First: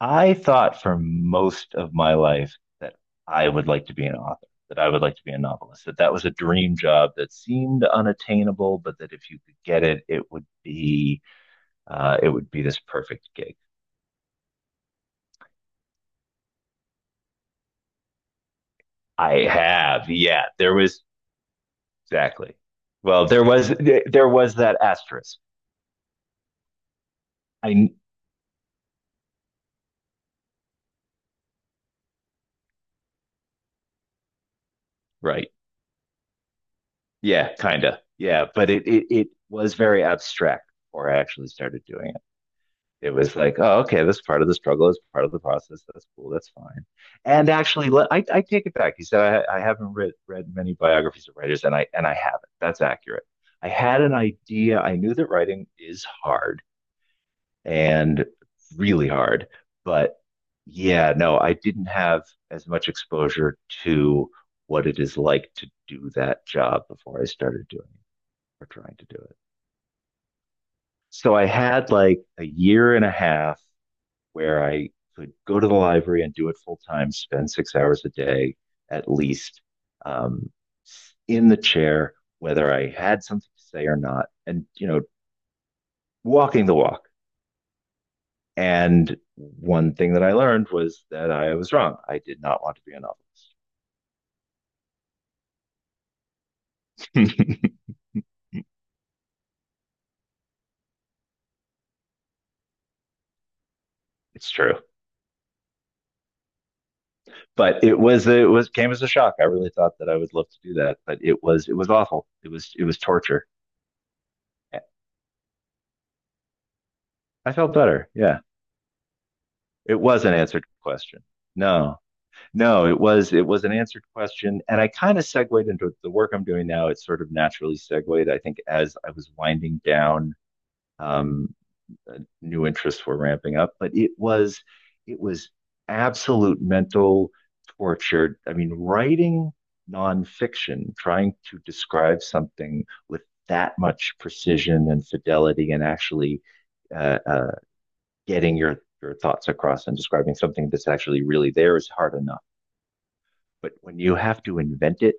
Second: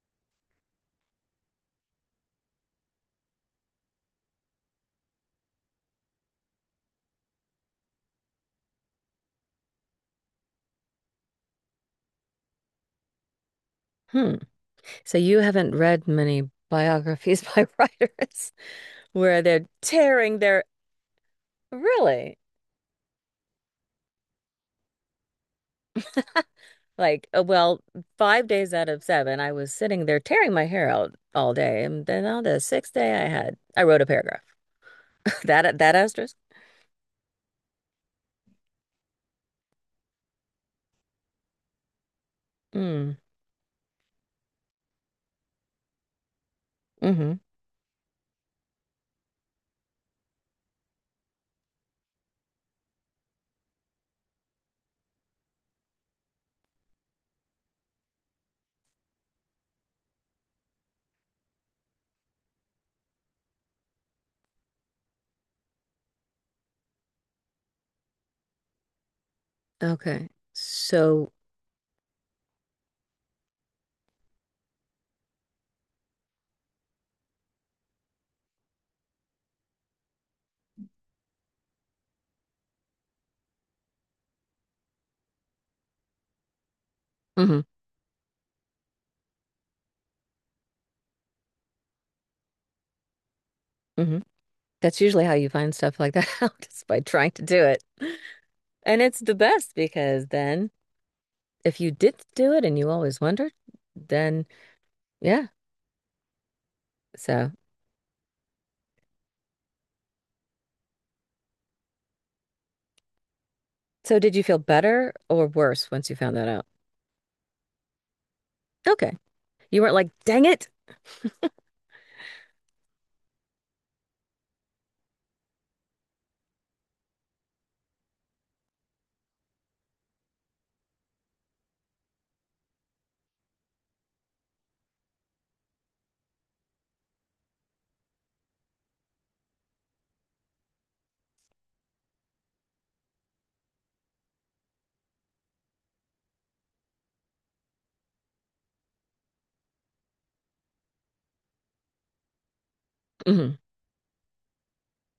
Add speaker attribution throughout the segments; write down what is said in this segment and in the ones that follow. Speaker 1: I thought for most of my life that I would like to be an author, that I would like to be a novelist, that that was a dream job that seemed unattainable, but that if you could get it, it would be this perfect gig.
Speaker 2: Hmm. So you haven't read many biographies by writers where
Speaker 1: I
Speaker 2: they're
Speaker 1: have,
Speaker 2: tearing
Speaker 1: yeah,
Speaker 2: their
Speaker 1: there was
Speaker 2: really
Speaker 1: exactly. Well, there was that asterisk.
Speaker 2: like,
Speaker 1: I
Speaker 2: 5 days out of seven, I was sitting there tearing my hair out all day, and then on the sixth day, I wrote a paragraph.
Speaker 1: Right,
Speaker 2: That that asterisk.
Speaker 1: yeah, kind of, yeah, but it was very abstract before I actually started doing it. It
Speaker 2: Mm.
Speaker 1: was like, oh, okay, this part of the struggle is part of the process. That's cool. That's fine.
Speaker 2: Mm-hmm.
Speaker 1: And actually, I take it back. You said I haven't read many biographies of writers, and I haven't. That's accurate. I had an idea. I knew that writing is hard and really hard, but yeah, no, I didn't have as much exposure to what it is like to do that job before I started doing it or trying to do it.
Speaker 2: Okay. So.
Speaker 1: So I had like a year and a half where I could go to the library and do it full time, spend 6 hours a day at least um, in the chair, whether I had something to say or not, and you know, walking the walk.
Speaker 2: Mm-hmm.
Speaker 1: And one thing that I learned was that I was wrong. I did not want to be a novelist.
Speaker 2: Mm-hmm. That's usually how you find stuff like that out, is by trying to do it. And it's the best because then if you did do it and you always wondered, then
Speaker 1: It's true,
Speaker 2: yeah. So.
Speaker 1: but it was came as a shock. I really thought that I would love to do that, but it was awful. It was torture.
Speaker 2: So did you feel better or worse once you found that out?
Speaker 1: I felt better. Yeah,
Speaker 2: Okay. You weren't
Speaker 1: it
Speaker 2: like,
Speaker 1: was an
Speaker 2: dang
Speaker 1: answered
Speaker 2: it.
Speaker 1: question. No, no, it was an answered question, and I kind of segued into the work I'm doing now. It sort of naturally segued, I think, as I was winding down. Um, New interests were ramping up, but it was absolute mental torture. I mean, writing nonfiction, trying to describe something with that much precision and fidelity, and actually uh, uh, getting your thoughts across and describing something that's actually really there is hard enough
Speaker 2: Hmm.
Speaker 1: but when you have to invent it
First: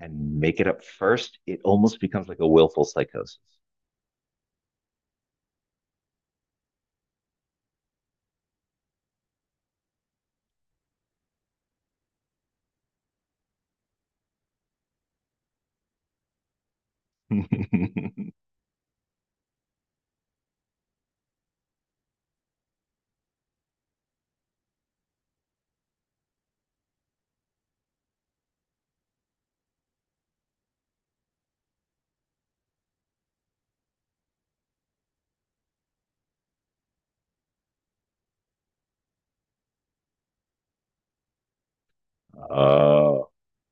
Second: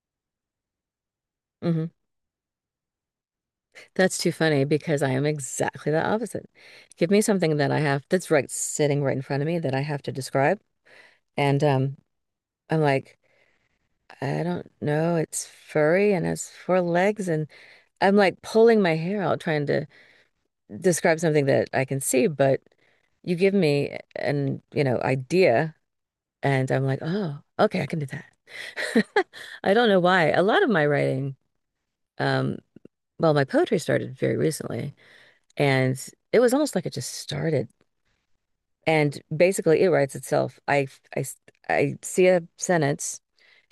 Speaker 1: and make it up first, it
Speaker 2: Hmm.
Speaker 1: almost becomes like a willful psychosis.
Speaker 2: That's too funny because I am exactly the opposite. Give me something that I have that's right sitting right in front of me that I have to describe. And I'm like, I don't know. It's furry and has four legs. And I'm like pulling my hair out trying to describe something that I can see. But you give me an, you know, idea. And I'm like, oh, okay, I can do that. I don't know why. A lot of my writing, um, well, my poetry started very recently, and it was almost like it just started. And basically, it writes itself. I, I see a sentence.
Speaker 1: Oh,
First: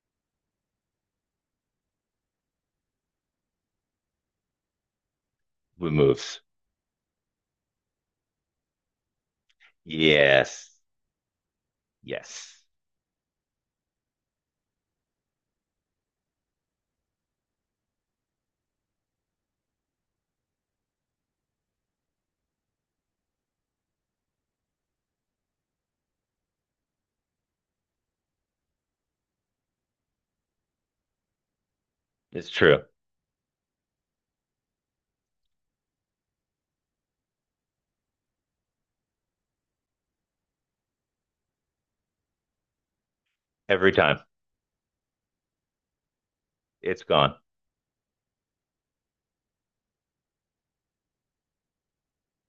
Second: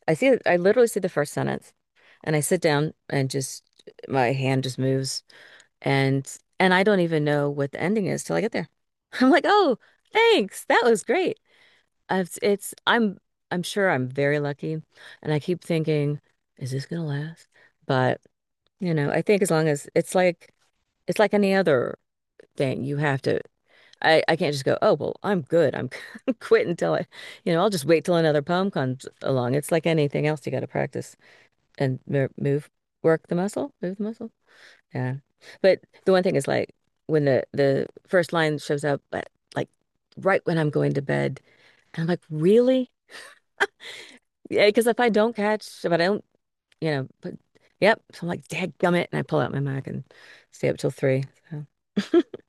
Speaker 2: I see, I literally see the first sentence, and I sit down and just my hand just moves,
Speaker 1: we
Speaker 2: and
Speaker 1: moves.
Speaker 2: and I don't even know what the ending is till I get there. I'm like, oh, thanks,
Speaker 1: Yes.
Speaker 2: that was great. It's,
Speaker 1: Yes.
Speaker 2: it's I'm sure I'm very lucky, and I keep thinking, is this gonna last? But you know, I think as long as it's like any other thing, you have to. I can't just go, oh well, I'm good. I'm quit until I, you know, I'll just wait till another poem comes along. It's like anything else, you got to practice and
Speaker 1: It's
Speaker 2: move,
Speaker 1: true.
Speaker 2: work the muscle, move the muscle. Yeah, but the one thing is like when the first line shows up, but like right when I'm going to bed, and I'm like, really?
Speaker 1: Every time.
Speaker 2: Yeah, because if I don't catch, if I don't, you
Speaker 1: It's
Speaker 2: know, but
Speaker 1: gone.
Speaker 2: yep. So I'm like, dadgummit, and I pull out my Mac and stay up till three. So.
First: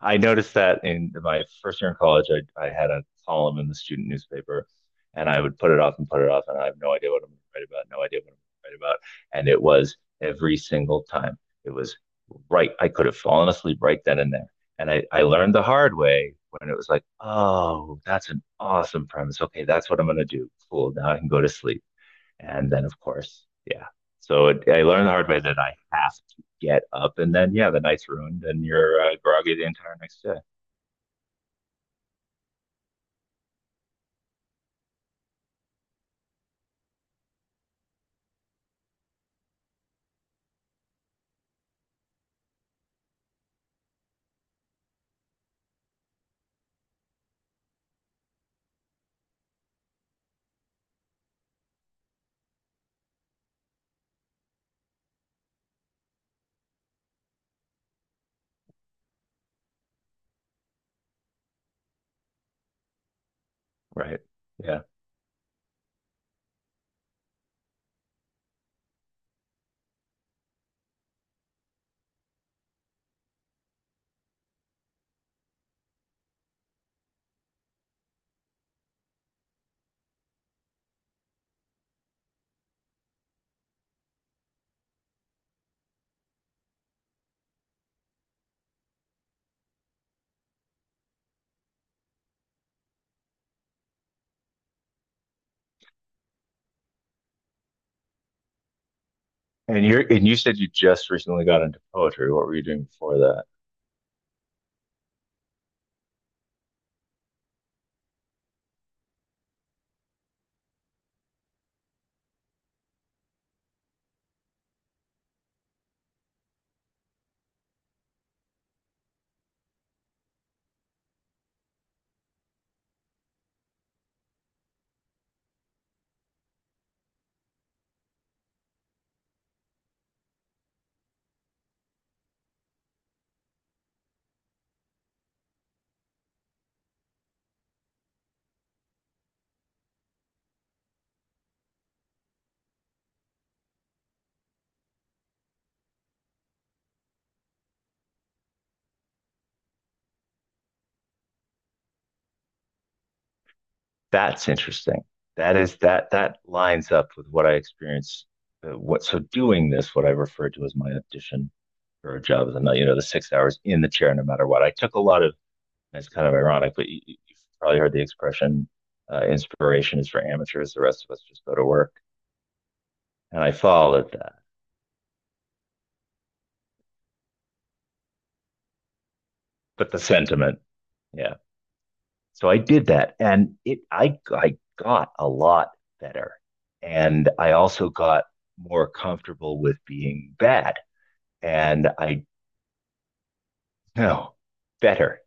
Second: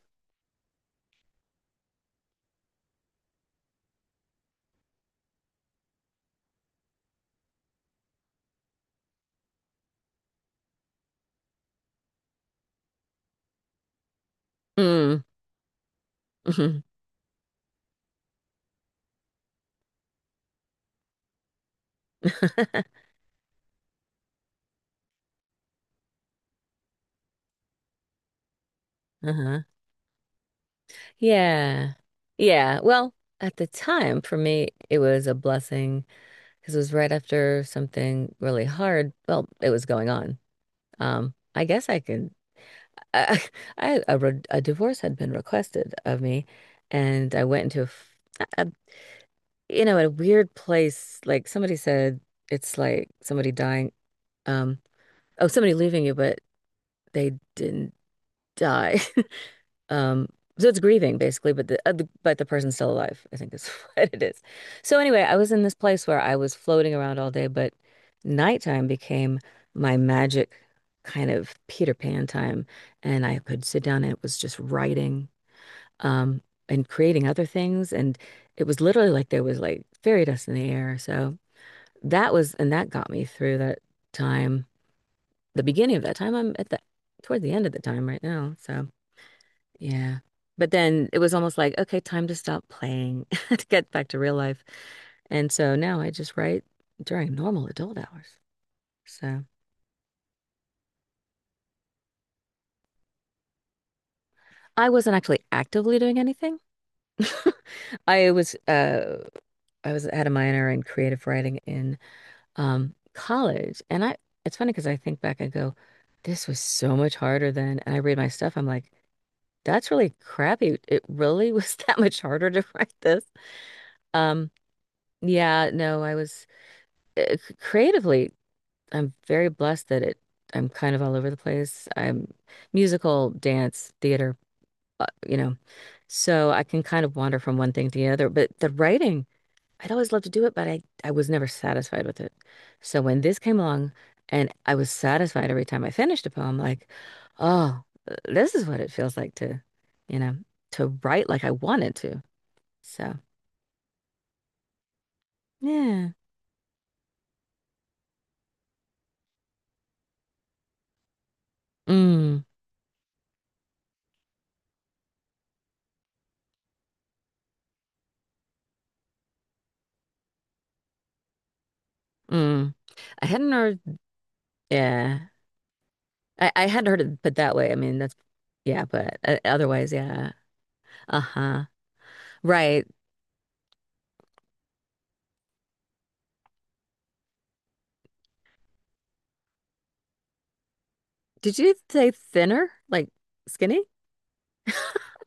Speaker 1: I noticed that in my first year in college, I had a column in the student newspaper, and I would put it off and put it off, and I have no idea what I'm going to write about, no idea what I'm going to write about. And it was every single time. It was right. I could have fallen asleep right then and there. And I,
Speaker 2: Mm.
Speaker 1: I learned the hard way when it
Speaker 2: Hmm.
Speaker 1: was like, oh, that's an awesome premise. Okay, that's what I'm going to do. Cool. Now I can go to sleep. And then, of course, yeah. So it, I learned the hard way that I have to get up, and then yeah, the night's ruined, and you're groggy
Speaker 2: Uh-huh.
Speaker 1: the entire next day.
Speaker 2: Yeah. Yeah. Well, at the time, for me, it was a blessing because it was right after something really hard. Well, it was going on. I guess I could. I, a divorce had been requested of me, and I went into a, a you know, in a weird place, like somebody said, it's like somebody dying. Um, oh, somebody leaving you, but they didn't die. Um, so it's grieving basically, but the but the person's still alive. I think is what
Speaker 1: Right?
Speaker 2: it is.
Speaker 1: Yeah.
Speaker 2: So anyway, I was in this place where I was floating around all day, but nighttime became my magic kind of Peter Pan time, and I could sit down and it was just writing, um, and creating other things, and it was literally like there was like fairy dust in the air. So that was, and that got me through that time, the beginning of that time. I'm at the, toward the end of the time right now. So, yeah. But then it was almost like, okay, time to stop playing to get back to real life. And so now I just write during normal adult hours. So
Speaker 1: And you said you just recently got into poetry. What were you doing before that?
Speaker 2: I wasn't actually actively doing anything. I was uh I was had a minor in creative writing in college and I it's funny because I think back and go this was so much harder then and I read my stuff I'm like that's really crappy. It really was that much harder to write this. Um, yeah, no, creatively, I'm very blessed that it, I'm kind of all over the place. I'm musical, dance, theater, you know, so I can kind of wander from one thing to the other. But the writing, I'd always loved to do it, but I was never satisfied with it. So when this came along and I was satisfied every time I finished a poem, like, oh, this is what it feels like to, you know, to write like I wanted to. So
Speaker 1: That's interesting. That is
Speaker 2: yeah.
Speaker 1: that that lines up with what I experienced. What so doing this, what I refer to as my audition for a
Speaker 2: Mm,
Speaker 1: job as a night, you know, the 6 hours in the chair, no matter what. I took a lot of. And it's kind of ironic, but you've probably heard the expression, inspiration is for amateurs. The rest of us just go to work.
Speaker 2: mm. I
Speaker 1: And
Speaker 2: hadn't
Speaker 1: I
Speaker 2: heard,
Speaker 1: followed that,
Speaker 2: yeah. I hadn't heard it put that way. I mean, that's, yeah, but
Speaker 1: but
Speaker 2: otherwise,
Speaker 1: the
Speaker 2: yeah.
Speaker 1: sentiment, yeah.
Speaker 2: Uh-huh.
Speaker 1: So I
Speaker 2: Right.
Speaker 1: did that, and it I got a lot better, and I also got more comfortable with being bad,
Speaker 2: Did you
Speaker 1: and
Speaker 2: say
Speaker 1: I
Speaker 2: thinner? Like skinny?
Speaker 1: know better.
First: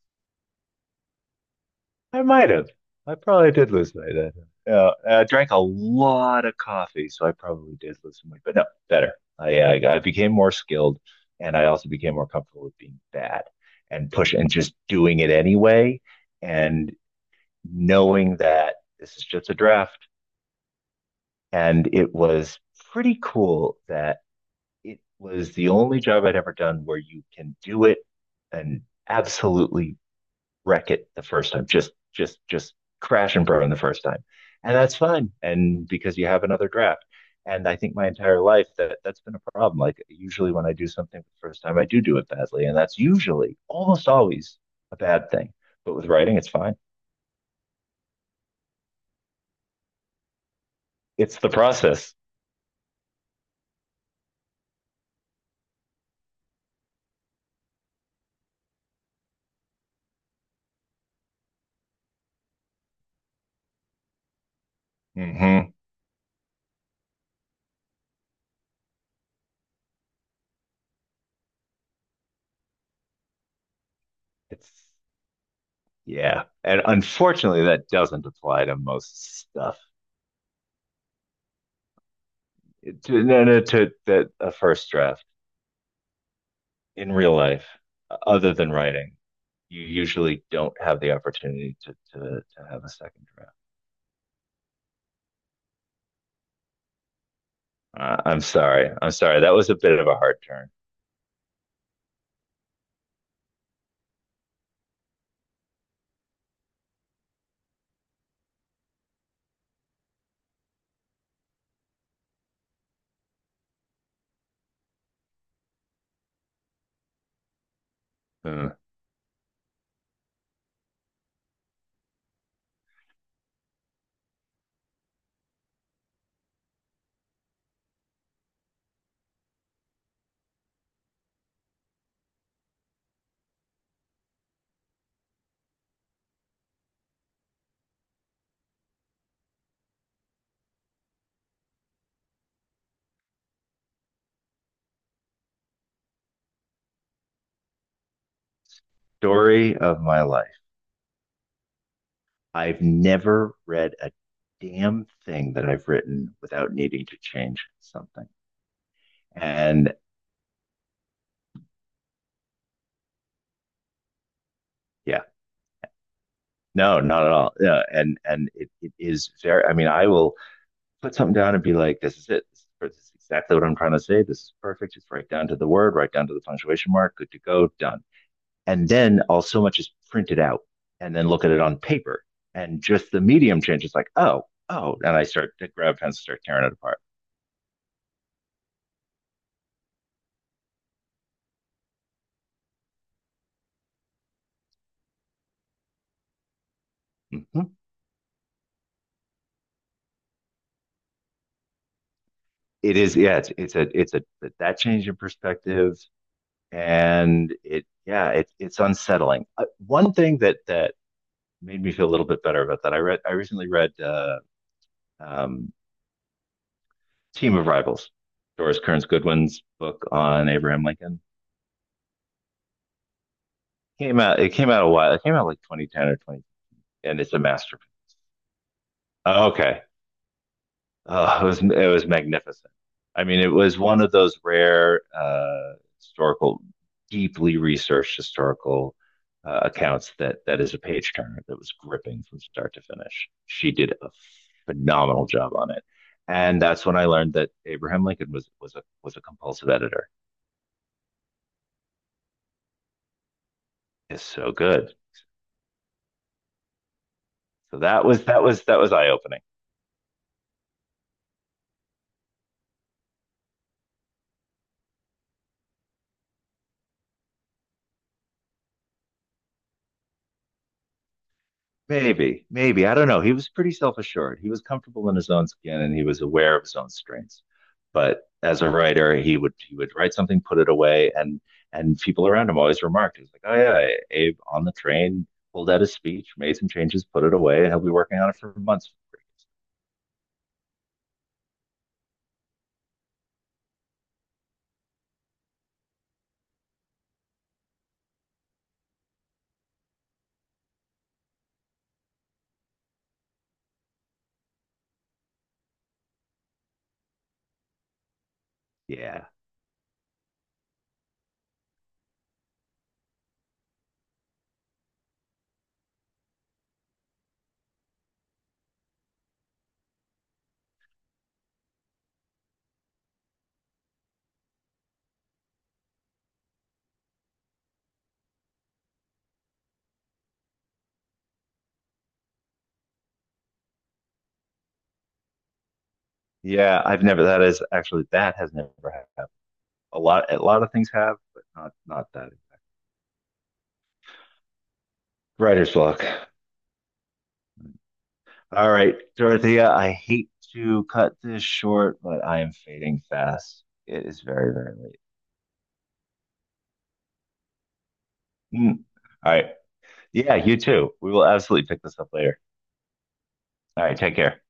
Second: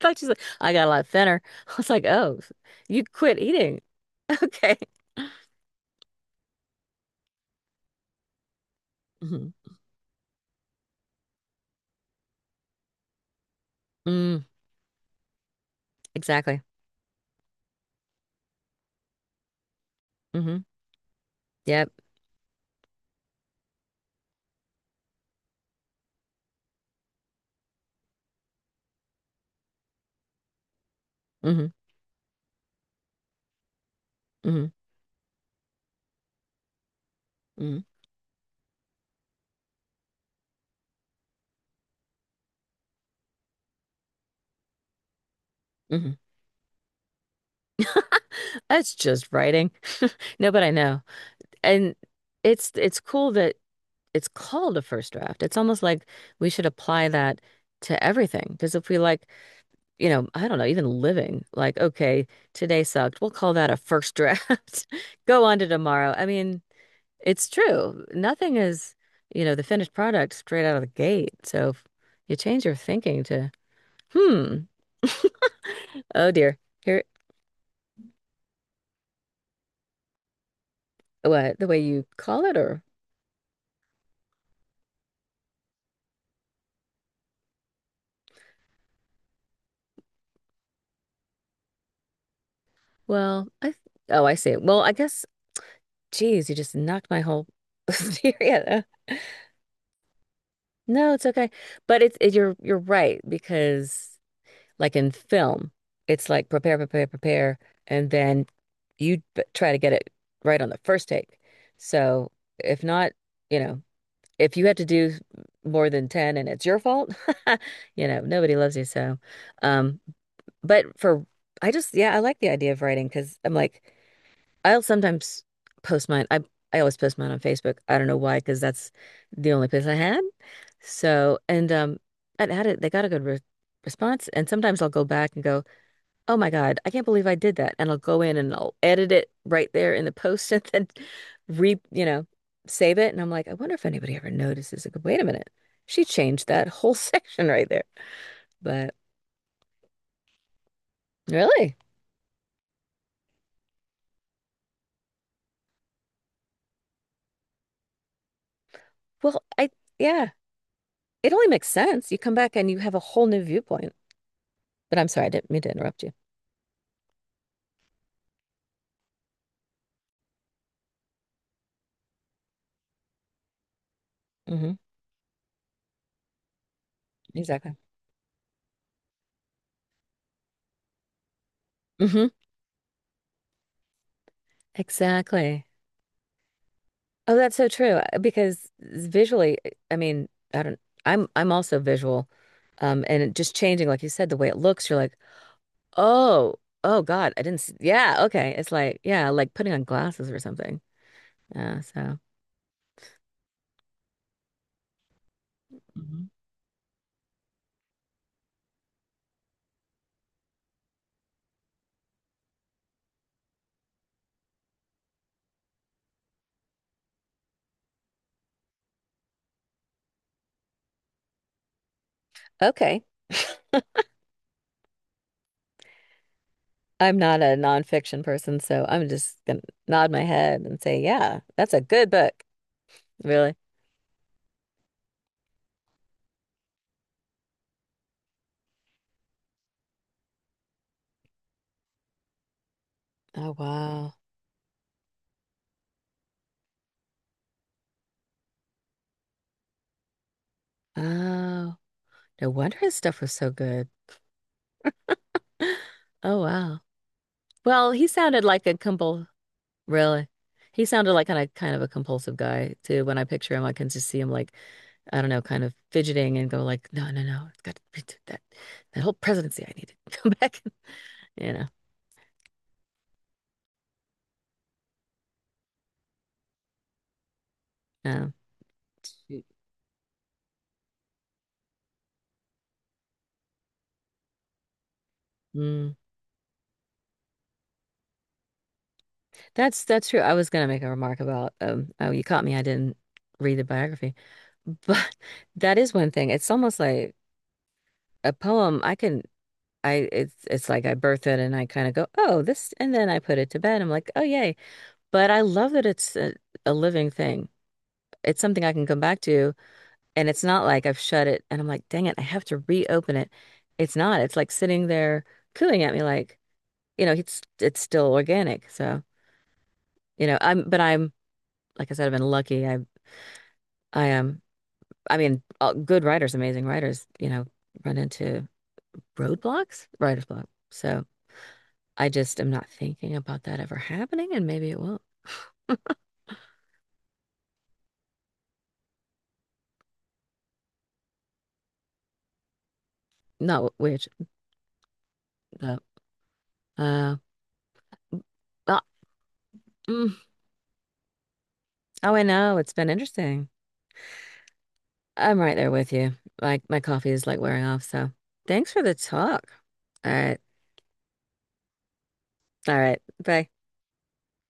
Speaker 2: Thought she's like, I got a lot thinner. I was like,
Speaker 1: I
Speaker 2: oh,
Speaker 1: might have.
Speaker 2: you
Speaker 1: I
Speaker 2: quit
Speaker 1: probably did
Speaker 2: eating.
Speaker 1: lose my that.
Speaker 2: Okay.
Speaker 1: I drank a lot of coffee, so I probably did lose some. But no, better.
Speaker 2: Hmm.
Speaker 1: I became more skilled, and I also became more comfortable with being bad and push
Speaker 2: Mm,
Speaker 1: and just doing it anyway,
Speaker 2: exactly.
Speaker 1: and knowing that this is just a draft.
Speaker 2: Hmm.
Speaker 1: And
Speaker 2: Yep.
Speaker 1: it was pretty cool that it was the only job I'd ever done where you can do it and absolutely wreck it the first time.
Speaker 2: Hmm.
Speaker 1: Just crash and burn the first time.
Speaker 2: Hmm.
Speaker 1: And that's fine. And because you have another draft. And I
Speaker 2: Hmm.
Speaker 1: think my entire life that that's been a problem. Like usually when I do something for the first time, I do do it badly. And that's usually almost always a bad thing. But with
Speaker 2: Hmm.
Speaker 1: writing, it's fine.
Speaker 2: That's just writing. No, but I know.
Speaker 1: It's the
Speaker 2: And
Speaker 1: process.
Speaker 2: it's cool that it's called a first draft. It's almost like we should apply that to everything. Because if we like, you know, I don't know, even living, like, okay, today sucked. We'll call that a first draft. Go on to
Speaker 1: Mm-hmm.
Speaker 2: tomorrow. I mean, it's true. Nothing is, you know, the finished product straight out of the gate. So if you change your thinking to. Hmm.
Speaker 1: It's
Speaker 2: Oh
Speaker 1: yeah.
Speaker 2: dear.
Speaker 1: And
Speaker 2: Here,
Speaker 1: unfortunately that doesn't apply to most stuff.
Speaker 2: what, the way you call it or?
Speaker 1: No, no, to a first draft. In real life, other than writing, you usually don't have the opportunity to have a second
Speaker 2: Well,
Speaker 1: draft.
Speaker 2: oh, I see. Well, I guess, geez, you just knocked my whole
Speaker 1: I'm
Speaker 2: theory out.
Speaker 1: sorry. I'm sorry. That was a bit of a hard turn.
Speaker 2: No, it's okay. But you're right because like in film, it's like prepare, prepare, prepare. And then you try to get it right on the first take. So if not, you know, if you had to do more than 10 and it's your fault, you know, nobody
Speaker 1: Mm.
Speaker 2: loves you. So, um, but for I just yeah, I like the idea of writing because I'm like I'll sometimes post mine. I always post mine on Facebook. I don't know why because that's the only place I had. So and I had it. They got a good re response. And sometimes I'll go back and go, oh my God, I can't believe I did that. And I'll go in and I'll edit it right there in the post and then re you know save it. And I'm like, I wonder if anybody ever notices. Like, wait a minute, she changed that whole section right there. But
Speaker 1: Story of my life.
Speaker 2: really,
Speaker 1: I've never read a damn thing that I've written without needing to change something.
Speaker 2: well, I
Speaker 1: And
Speaker 2: yeah. It only makes sense. You come back and you have a whole new viewpoint. But I'm
Speaker 1: yeah,
Speaker 2: sorry, I didn't mean to interrupt you.
Speaker 1: no, not at all. Yeah, and it is very. I mean, I will put something down and be like, this is it. This is exactly what I'm trying to say. This is
Speaker 2: Hmm.
Speaker 1: perfect. It's right down to the word, right down to the punctuation mark. Good to go.
Speaker 2: Exactly.
Speaker 1: Done. And then all so much is printed out and then look at it on paper.
Speaker 2: Hmm.
Speaker 1: And just the medium changes like, oh, oh. And I start
Speaker 2: Exactly.
Speaker 1: to grab pens and start tearing it apart.
Speaker 2: Oh, that's so true. Because visually, I mean, I don't, I'm also visual. And it just changing, like you said, the way it looks, you're like, oh, oh God, I didn't
Speaker 1: Mm-hmm.
Speaker 2: see. Yeah. Okay. It's like, yeah, like putting on glasses or something. Yeah. So,
Speaker 1: It is, yeah, that change in perspective.
Speaker 2: mhm.
Speaker 1: And it, yeah, it's unsettling. One thing that made me feel a little bit better about that, I recently read, um, Team of Rivals, Doris Kearns Goodwin's book on Abraham Lincoln.
Speaker 2: Okay.
Speaker 1: Came out. It came out a while. It came out like 2010 or 20,
Speaker 2: I'm
Speaker 1: and it's a
Speaker 2: not a
Speaker 1: masterpiece.
Speaker 2: nonfiction person, so I'm just
Speaker 1: Oh,
Speaker 2: gonna
Speaker 1: okay,
Speaker 2: nod my head and say, yeah,
Speaker 1: oh, it was
Speaker 2: that's a
Speaker 1: it was
Speaker 2: good book.
Speaker 1: magnificent. I mean, it
Speaker 2: Really.
Speaker 1: was one of those rare historical, deeply researched historical accounts that that is a page turner that was gripping from start to finish.
Speaker 2: Oh,
Speaker 1: She did a
Speaker 2: wow.
Speaker 1: phenomenal job on it, and that's when I learned that Abraham Lincoln was a compulsive editor.
Speaker 2: Oh, no wonder his stuff was so good.
Speaker 1: It's so good.
Speaker 2: Oh, wow.
Speaker 1: So
Speaker 2: Well,
Speaker 1: that
Speaker 2: he
Speaker 1: was
Speaker 2: sounded
Speaker 1: that was
Speaker 2: like a
Speaker 1: that was eye
Speaker 2: compul
Speaker 1: opening.
Speaker 2: really. He sounded like kind of a compulsive guy too. When I picture him, I can just see him like, I don't know, kind of fidgeting and go like, no, no, no, it's got to be that that whole presidency I need to come back. You know.
Speaker 1: Maybe, maybe I don't know. He was pretty self assured. He was comfortable in his own skin, and he was aware of his own strengths. But
Speaker 2: Um,
Speaker 1: as a writer, he
Speaker 2: Mm.
Speaker 1: would he would write something, put it away, and people around him always remarked, "He's like, oh yeah, Abe on the train pulled out his
Speaker 2: Mm,
Speaker 1: speech, made some changes, put it away, and he'll be working on it for months."
Speaker 2: that's true. I was gonna make a remark about um oh you caught me. I didn't read the biography. But that is one thing. It's almost like a poem. I can. I it's like I birth it and I kind of go, oh, this, and then I put it to bed. I'm like, oh, yay. But I love that it's a living thing. It's something I can come back
Speaker 1: Yeah,
Speaker 2: to, and it's not like I've shut it and I'm like, dang it, I have to reopen it. It's not. It's like sitting there cooing at me, like, you know, it's still organic. So, you know, but I'm, like I said, I've been lucky. I am. I mean, all, good writers, amazing writers, you know, run into roadblocks, writer's block. So. I just am not thinking about that ever happening, and maybe it will.
Speaker 1: yeah. I've never. That is actually that has never happened. A lot of things have, but not not that.
Speaker 2: Not which,
Speaker 1: Writer's
Speaker 2: but,
Speaker 1: block.
Speaker 2: uh,
Speaker 1: All
Speaker 2: oh,
Speaker 1: right, Dorothea, I
Speaker 2: mm,
Speaker 1: hate to cut this short,
Speaker 2: oh, I
Speaker 1: but I am
Speaker 2: know. It's been
Speaker 1: fading
Speaker 2: interesting.
Speaker 1: fast. It is very, very late.
Speaker 2: I'm right there with you. Like, my coffee is like wearing off, so thanks for
Speaker 1: Mm.
Speaker 2: the
Speaker 1: All
Speaker 2: talk.
Speaker 1: right.
Speaker 2: All
Speaker 1: Yeah,
Speaker 2: right.
Speaker 1: you too. We will absolutely pick this up later.
Speaker 2: All right. Bye.
Speaker 1: All right, take care.